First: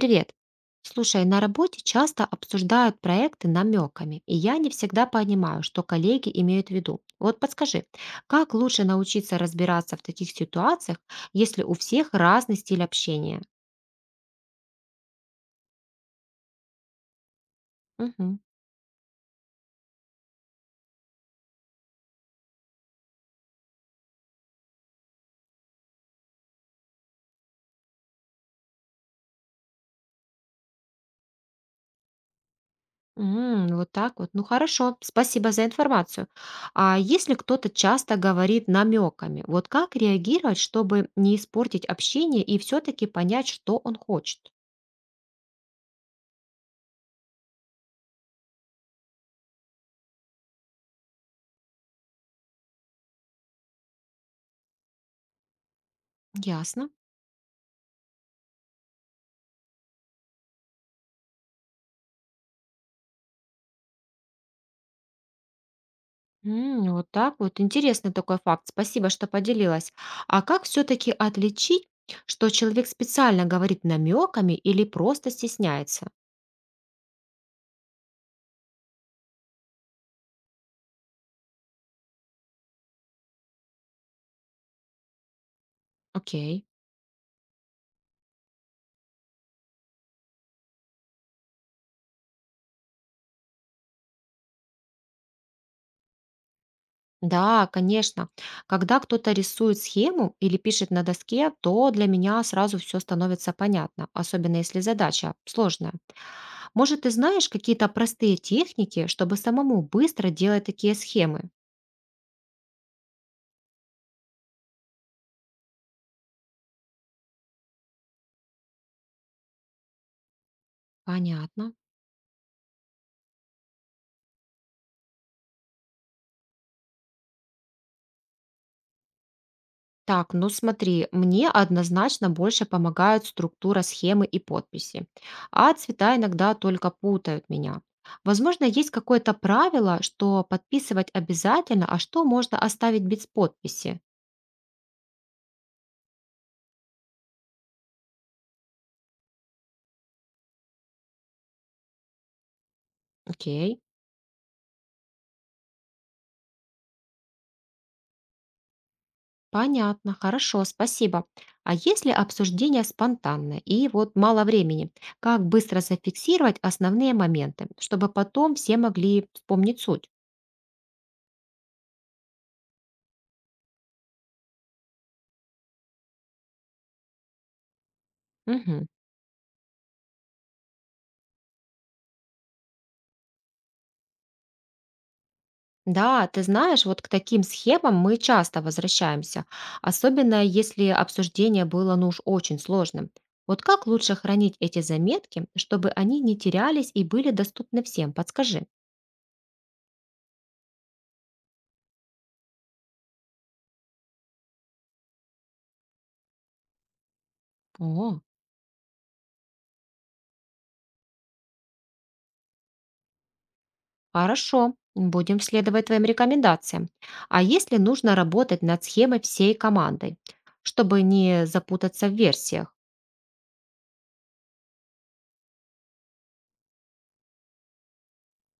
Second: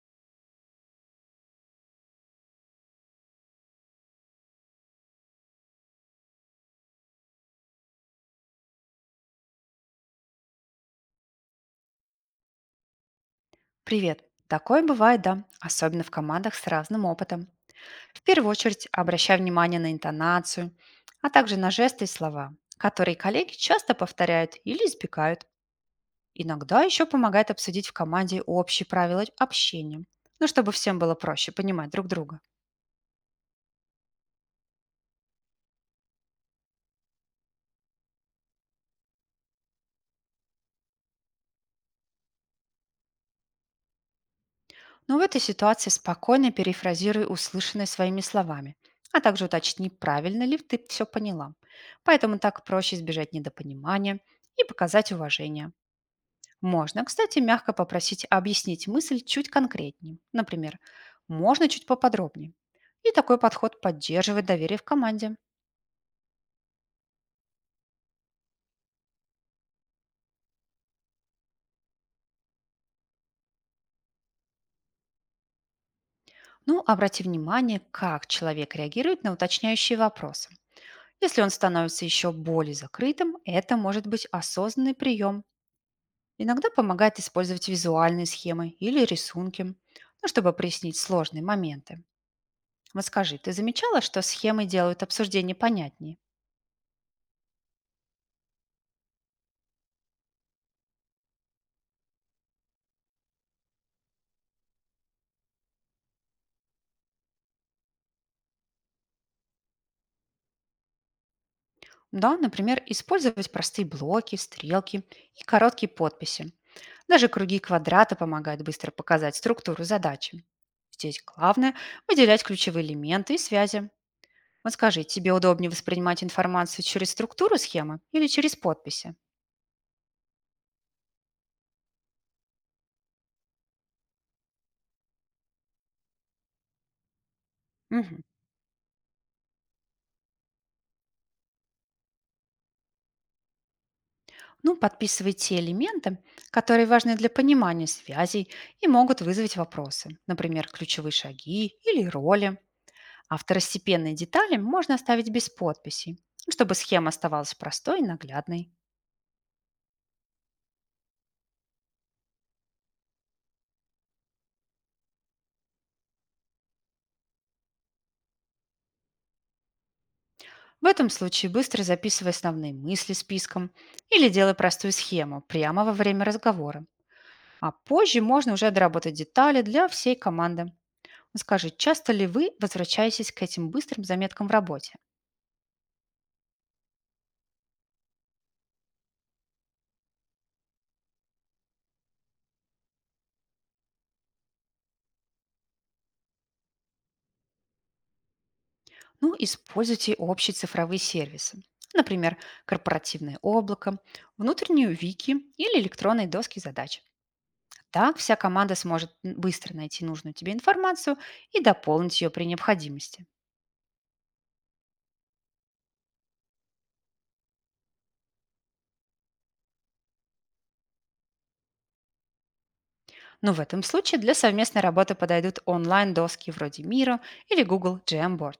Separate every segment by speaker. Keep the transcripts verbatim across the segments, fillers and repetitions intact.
Speaker 1: Привет. Слушай, на работе часто обсуждают проекты намеками, и я не всегда понимаю, что коллеги имеют в виду. Вот подскажи, как лучше научиться разбираться в таких ситуациях, если у всех разный стиль общения?
Speaker 2: Привет! Такое бывает, да, особенно в командах с разным опытом. В
Speaker 1: Мгм.
Speaker 2: первую очередь обращай внимание на интонацию, а также на жесты и слова, которые коллеги часто повторяют или избегают. Иногда еще помогает обсудить в команде общие правила общения, ну, чтобы всем было проще понимать друг друга.
Speaker 1: М, вот так вот. Ну хорошо, спасибо за информацию. А если кто-то часто говорит намеками, вот как реагировать, чтобы не испортить общение и все-таки понять, что он хочет?
Speaker 2: Но в этой ситуации спокойно перефразируй услышанное своими словами, а также уточни, правильно ли ты все поняла. Поэтому так проще избежать недопонимания и показать уважение.
Speaker 1: Ясно.
Speaker 2: Можно, кстати, мягко попросить объяснить мысль чуть конкретнее. Например, можно чуть поподробнее. И такой подход поддерживает доверие в команде.
Speaker 1: М, вот так вот. Интересный такой факт. Спасибо, что поделилась. А как все-таки отличить, что человек специально говорит намеками или просто стесняется?
Speaker 2: Ну, обрати внимание, как человек реагирует на уточняющие вопросы. Если он становится еще более закрытым, это может быть осознанный прием.
Speaker 1: Окей.
Speaker 2: Иногда помогает использовать визуальные схемы или рисунки, ну, чтобы прояснить сложные моменты. Вот скажи, ты замечала, что схемы делают обсуждение понятнее?
Speaker 1: Да, конечно. Когда кто-то рисует схему или пишет на доске, то для меня сразу все становится понятно, особенно если задача сложная. Может, ты знаешь какие-то простые техники, чтобы самому быстро делать такие схемы?
Speaker 2: Да, например, использовать простые блоки, стрелки и короткие подписи. Даже круги и квадраты помогают быстро показать структуру задачи. Здесь главное —
Speaker 1: Понятно.
Speaker 2: выделять ключевые элементы и связи. Вот скажи, тебе удобнее воспринимать информацию через структуру схемы или через подписи?
Speaker 1: Так, ну смотри, мне однозначно больше помогают структура схемы и подписи, а цвета иногда только путают меня.
Speaker 2: Мгм.
Speaker 1: Возможно, есть какое-то правило, что подписывать обязательно, а что можно оставить без подписи.
Speaker 2: Ну, подписывай те элементы, которые важны для понимания связей и могут вызвать вопросы, например, ключевые шаги или роли. А
Speaker 1: Окей,
Speaker 2: второстепенные детали можно оставить без подписей, ну, чтобы схема оставалась простой и наглядной.
Speaker 1: понятно, хорошо, спасибо. А если обсуждение спонтанное и вот мало времени, как быстро зафиксировать основные моменты, чтобы потом все могли вспомнить суть?
Speaker 2: В этом случае быстро записывай основные мысли списком или делай простую схему прямо во время разговора. А позже можно уже
Speaker 1: Мгм.
Speaker 2: доработать детали для всей команды. Скажи, часто ли вы возвращаетесь к этим быстрым заметкам в работе?
Speaker 1: Да, ты знаешь, вот к таким схемам мы часто возвращаемся, особенно если обсуждение было, ну уж очень сложным. Вот как лучше хранить эти заметки, чтобы они не терялись и были доступны всем? Подскажи.
Speaker 2: Ну, используйте общие цифровые сервисы. Например, корпоративное облако, внутреннюю вики или электронные доски задач. Так
Speaker 1: О,
Speaker 2: вся команда сможет н- быстро найти нужную тебе информацию и дополнить ее при необходимости.
Speaker 1: хорошо, будем следовать твоим рекомендациям. А если нужно работать над схемой всей командой, чтобы не запутаться в версиях?
Speaker 2: Но в этом случае для совместной работы подойдут онлайн-доски вроде Мира или Google Jamboard.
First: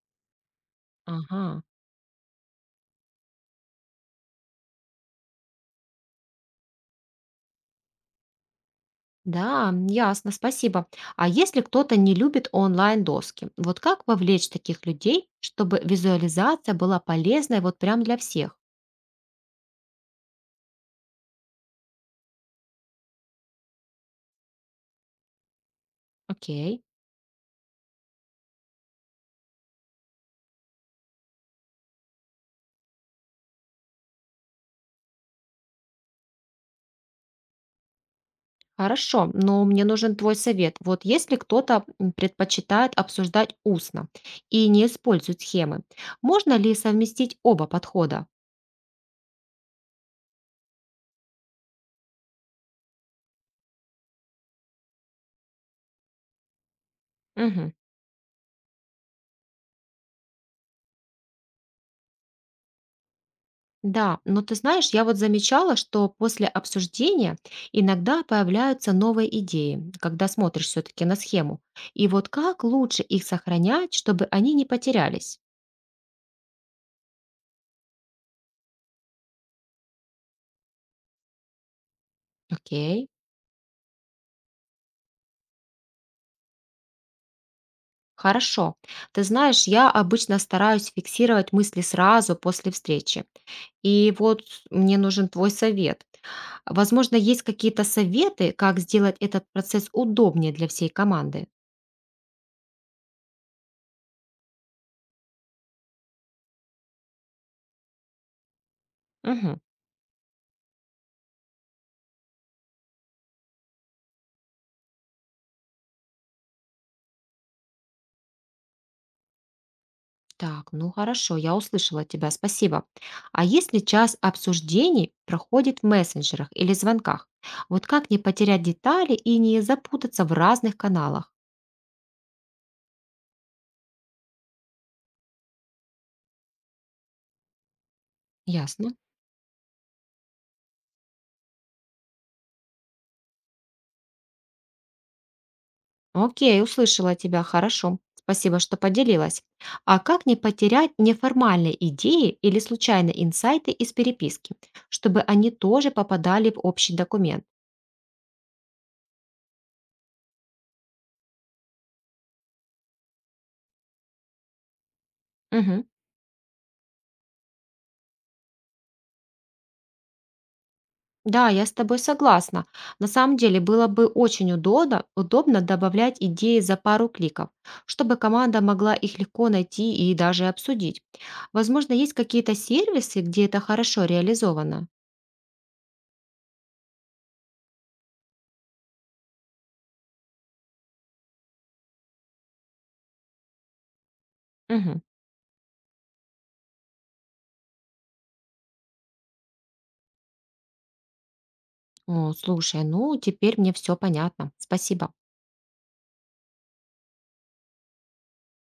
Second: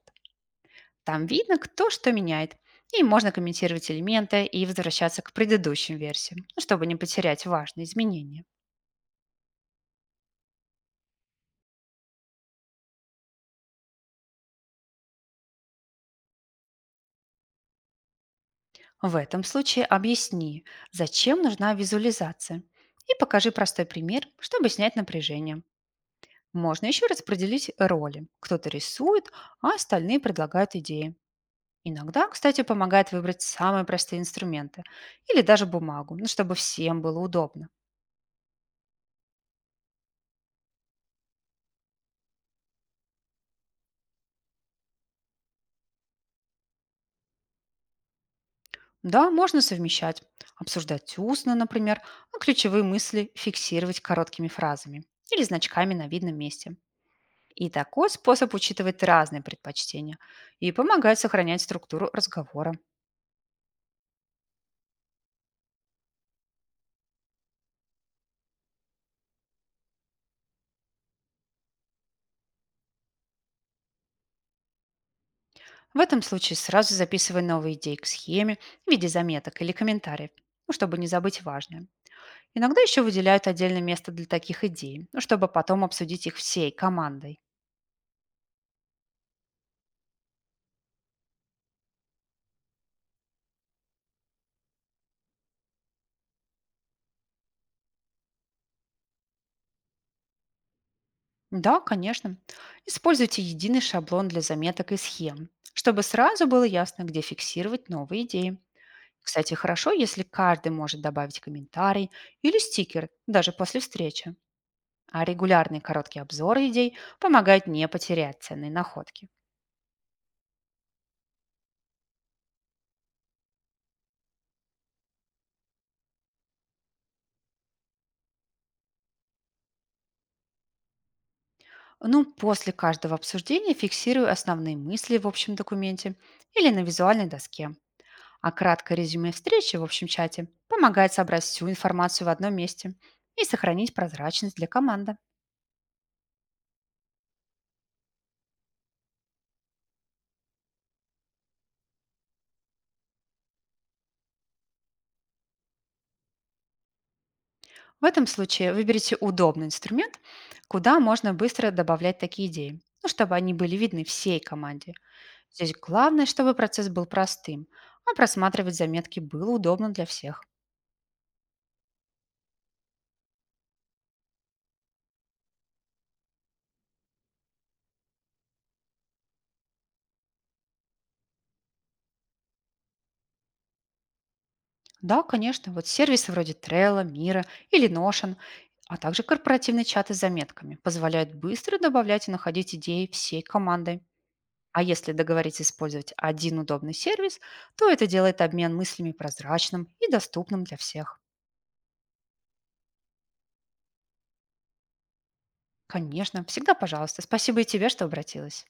Speaker 2: Там
Speaker 1: Ага.
Speaker 2: видно, кто что меняет, и можно комментировать элементы и возвращаться к предыдущим версиям, ну, чтобы не потерять важные изменения.
Speaker 1: Да, м, ясно, спасибо. А если кто-то не любит онлайн-доски, вот как вовлечь таких людей, чтобы визуализация была полезной вот прям для всех?
Speaker 2: В этом случае объясни, зачем нужна визуализация, и покажи простой пример, чтобы снять напряжение.
Speaker 1: Окей,
Speaker 2: Можно еще распределить роли. Кто-то рисует, а остальные предлагают идеи. Иногда, кстати, помогает выбрать самые простые инструменты или даже бумагу, ну, чтобы всем было удобно.
Speaker 1: хорошо, но мне нужен твой совет. Вот если кто-то м, предпочитает обсуждать устно и не использует схемы, можно ли совместить оба подхода?
Speaker 2: Да, можно совмещать, обсуждать устно, например, а ключевые мысли фиксировать короткими фразами или значками на видном месте. И
Speaker 1: Мгм.
Speaker 2: такой способ учитывает разные предпочтения и помогает сохранять структуру разговора.
Speaker 1: Да, но ты знаешь, я вот замечала, что после обсуждения иногда появляются новые идеи, когда смотришь все-таки на схему. И вот как лучше их сохранять, чтобы они не потерялись?
Speaker 2: В этом случае сразу записывай новые идеи к схеме в виде заметок или комментариев, ну, чтобы не забыть важное. Иногда еще
Speaker 1: Окей,
Speaker 2: выделяют отдельное место для таких идей, ну, чтобы потом обсудить их всей командой.
Speaker 1: хорошо. Ты знаешь, я обычно стараюсь фиксировать мысли сразу после встречи. И вот мне нужен твой совет. Возможно, есть какие-то советы, как сделать этот процесс удобнее для всей команды.
Speaker 2: Да, конечно. Используйте единый шаблон для заметок и схем, чтобы сразу было ясно, где фиксировать новые идеи. Кстати,
Speaker 1: Мгм.
Speaker 2: хорошо, если каждый может добавить комментарий или стикер даже после встречи. А регулярные короткие обзоры идей помогают не потерять ценные находки.
Speaker 1: Так, ну хорошо, я услышала тебя, спасибо. А если час обсуждений проходит в мессенджерах или звонках? Вот как не потерять детали и не запутаться в разных каналах?
Speaker 2: Ну, после каждого обсуждения фиксирую основные мысли в общем документе или на визуальной доске. А
Speaker 1: Ясно.
Speaker 2: краткое резюме встречи в общем чате помогает собрать всю информацию в одном месте и сохранить прозрачность для команды.
Speaker 1: Окей, услышала тебя, хорошо. Спасибо, что поделилась. А как не потерять неформальные идеи или случайные инсайты из переписки, чтобы они тоже попадали в общий документ?
Speaker 2: В этом случае выберите удобный инструмент, куда можно быстро добавлять такие идеи, ну, чтобы они были видны всей команде. Здесь
Speaker 1: Мгм.
Speaker 2: главное, чтобы процесс был простым, а просматривать заметки было удобно для всех.
Speaker 1: Да, я с тобой согласна. На самом деле было бы очень удобно, удобно добавлять идеи за пару кликов, чтобы команда могла их легко найти и даже обсудить. Возможно, есть какие-то сервисы, где это хорошо реализовано.
Speaker 2: Да, конечно, вот сервисы вроде Trello, Мира или Notion, а также корпоративные чаты с заметками позволяют быстро добавлять и находить идеи всей командой. А
Speaker 1: Мгм.
Speaker 2: если договориться использовать один удобный сервис, то это делает обмен мыслями прозрачным и доступным для всех.
Speaker 1: О, слушай, ну теперь мне все понятно. Спасибо.
Speaker 2: Конечно, всегда пожалуйста. Спасибо и тебе, что обратилась.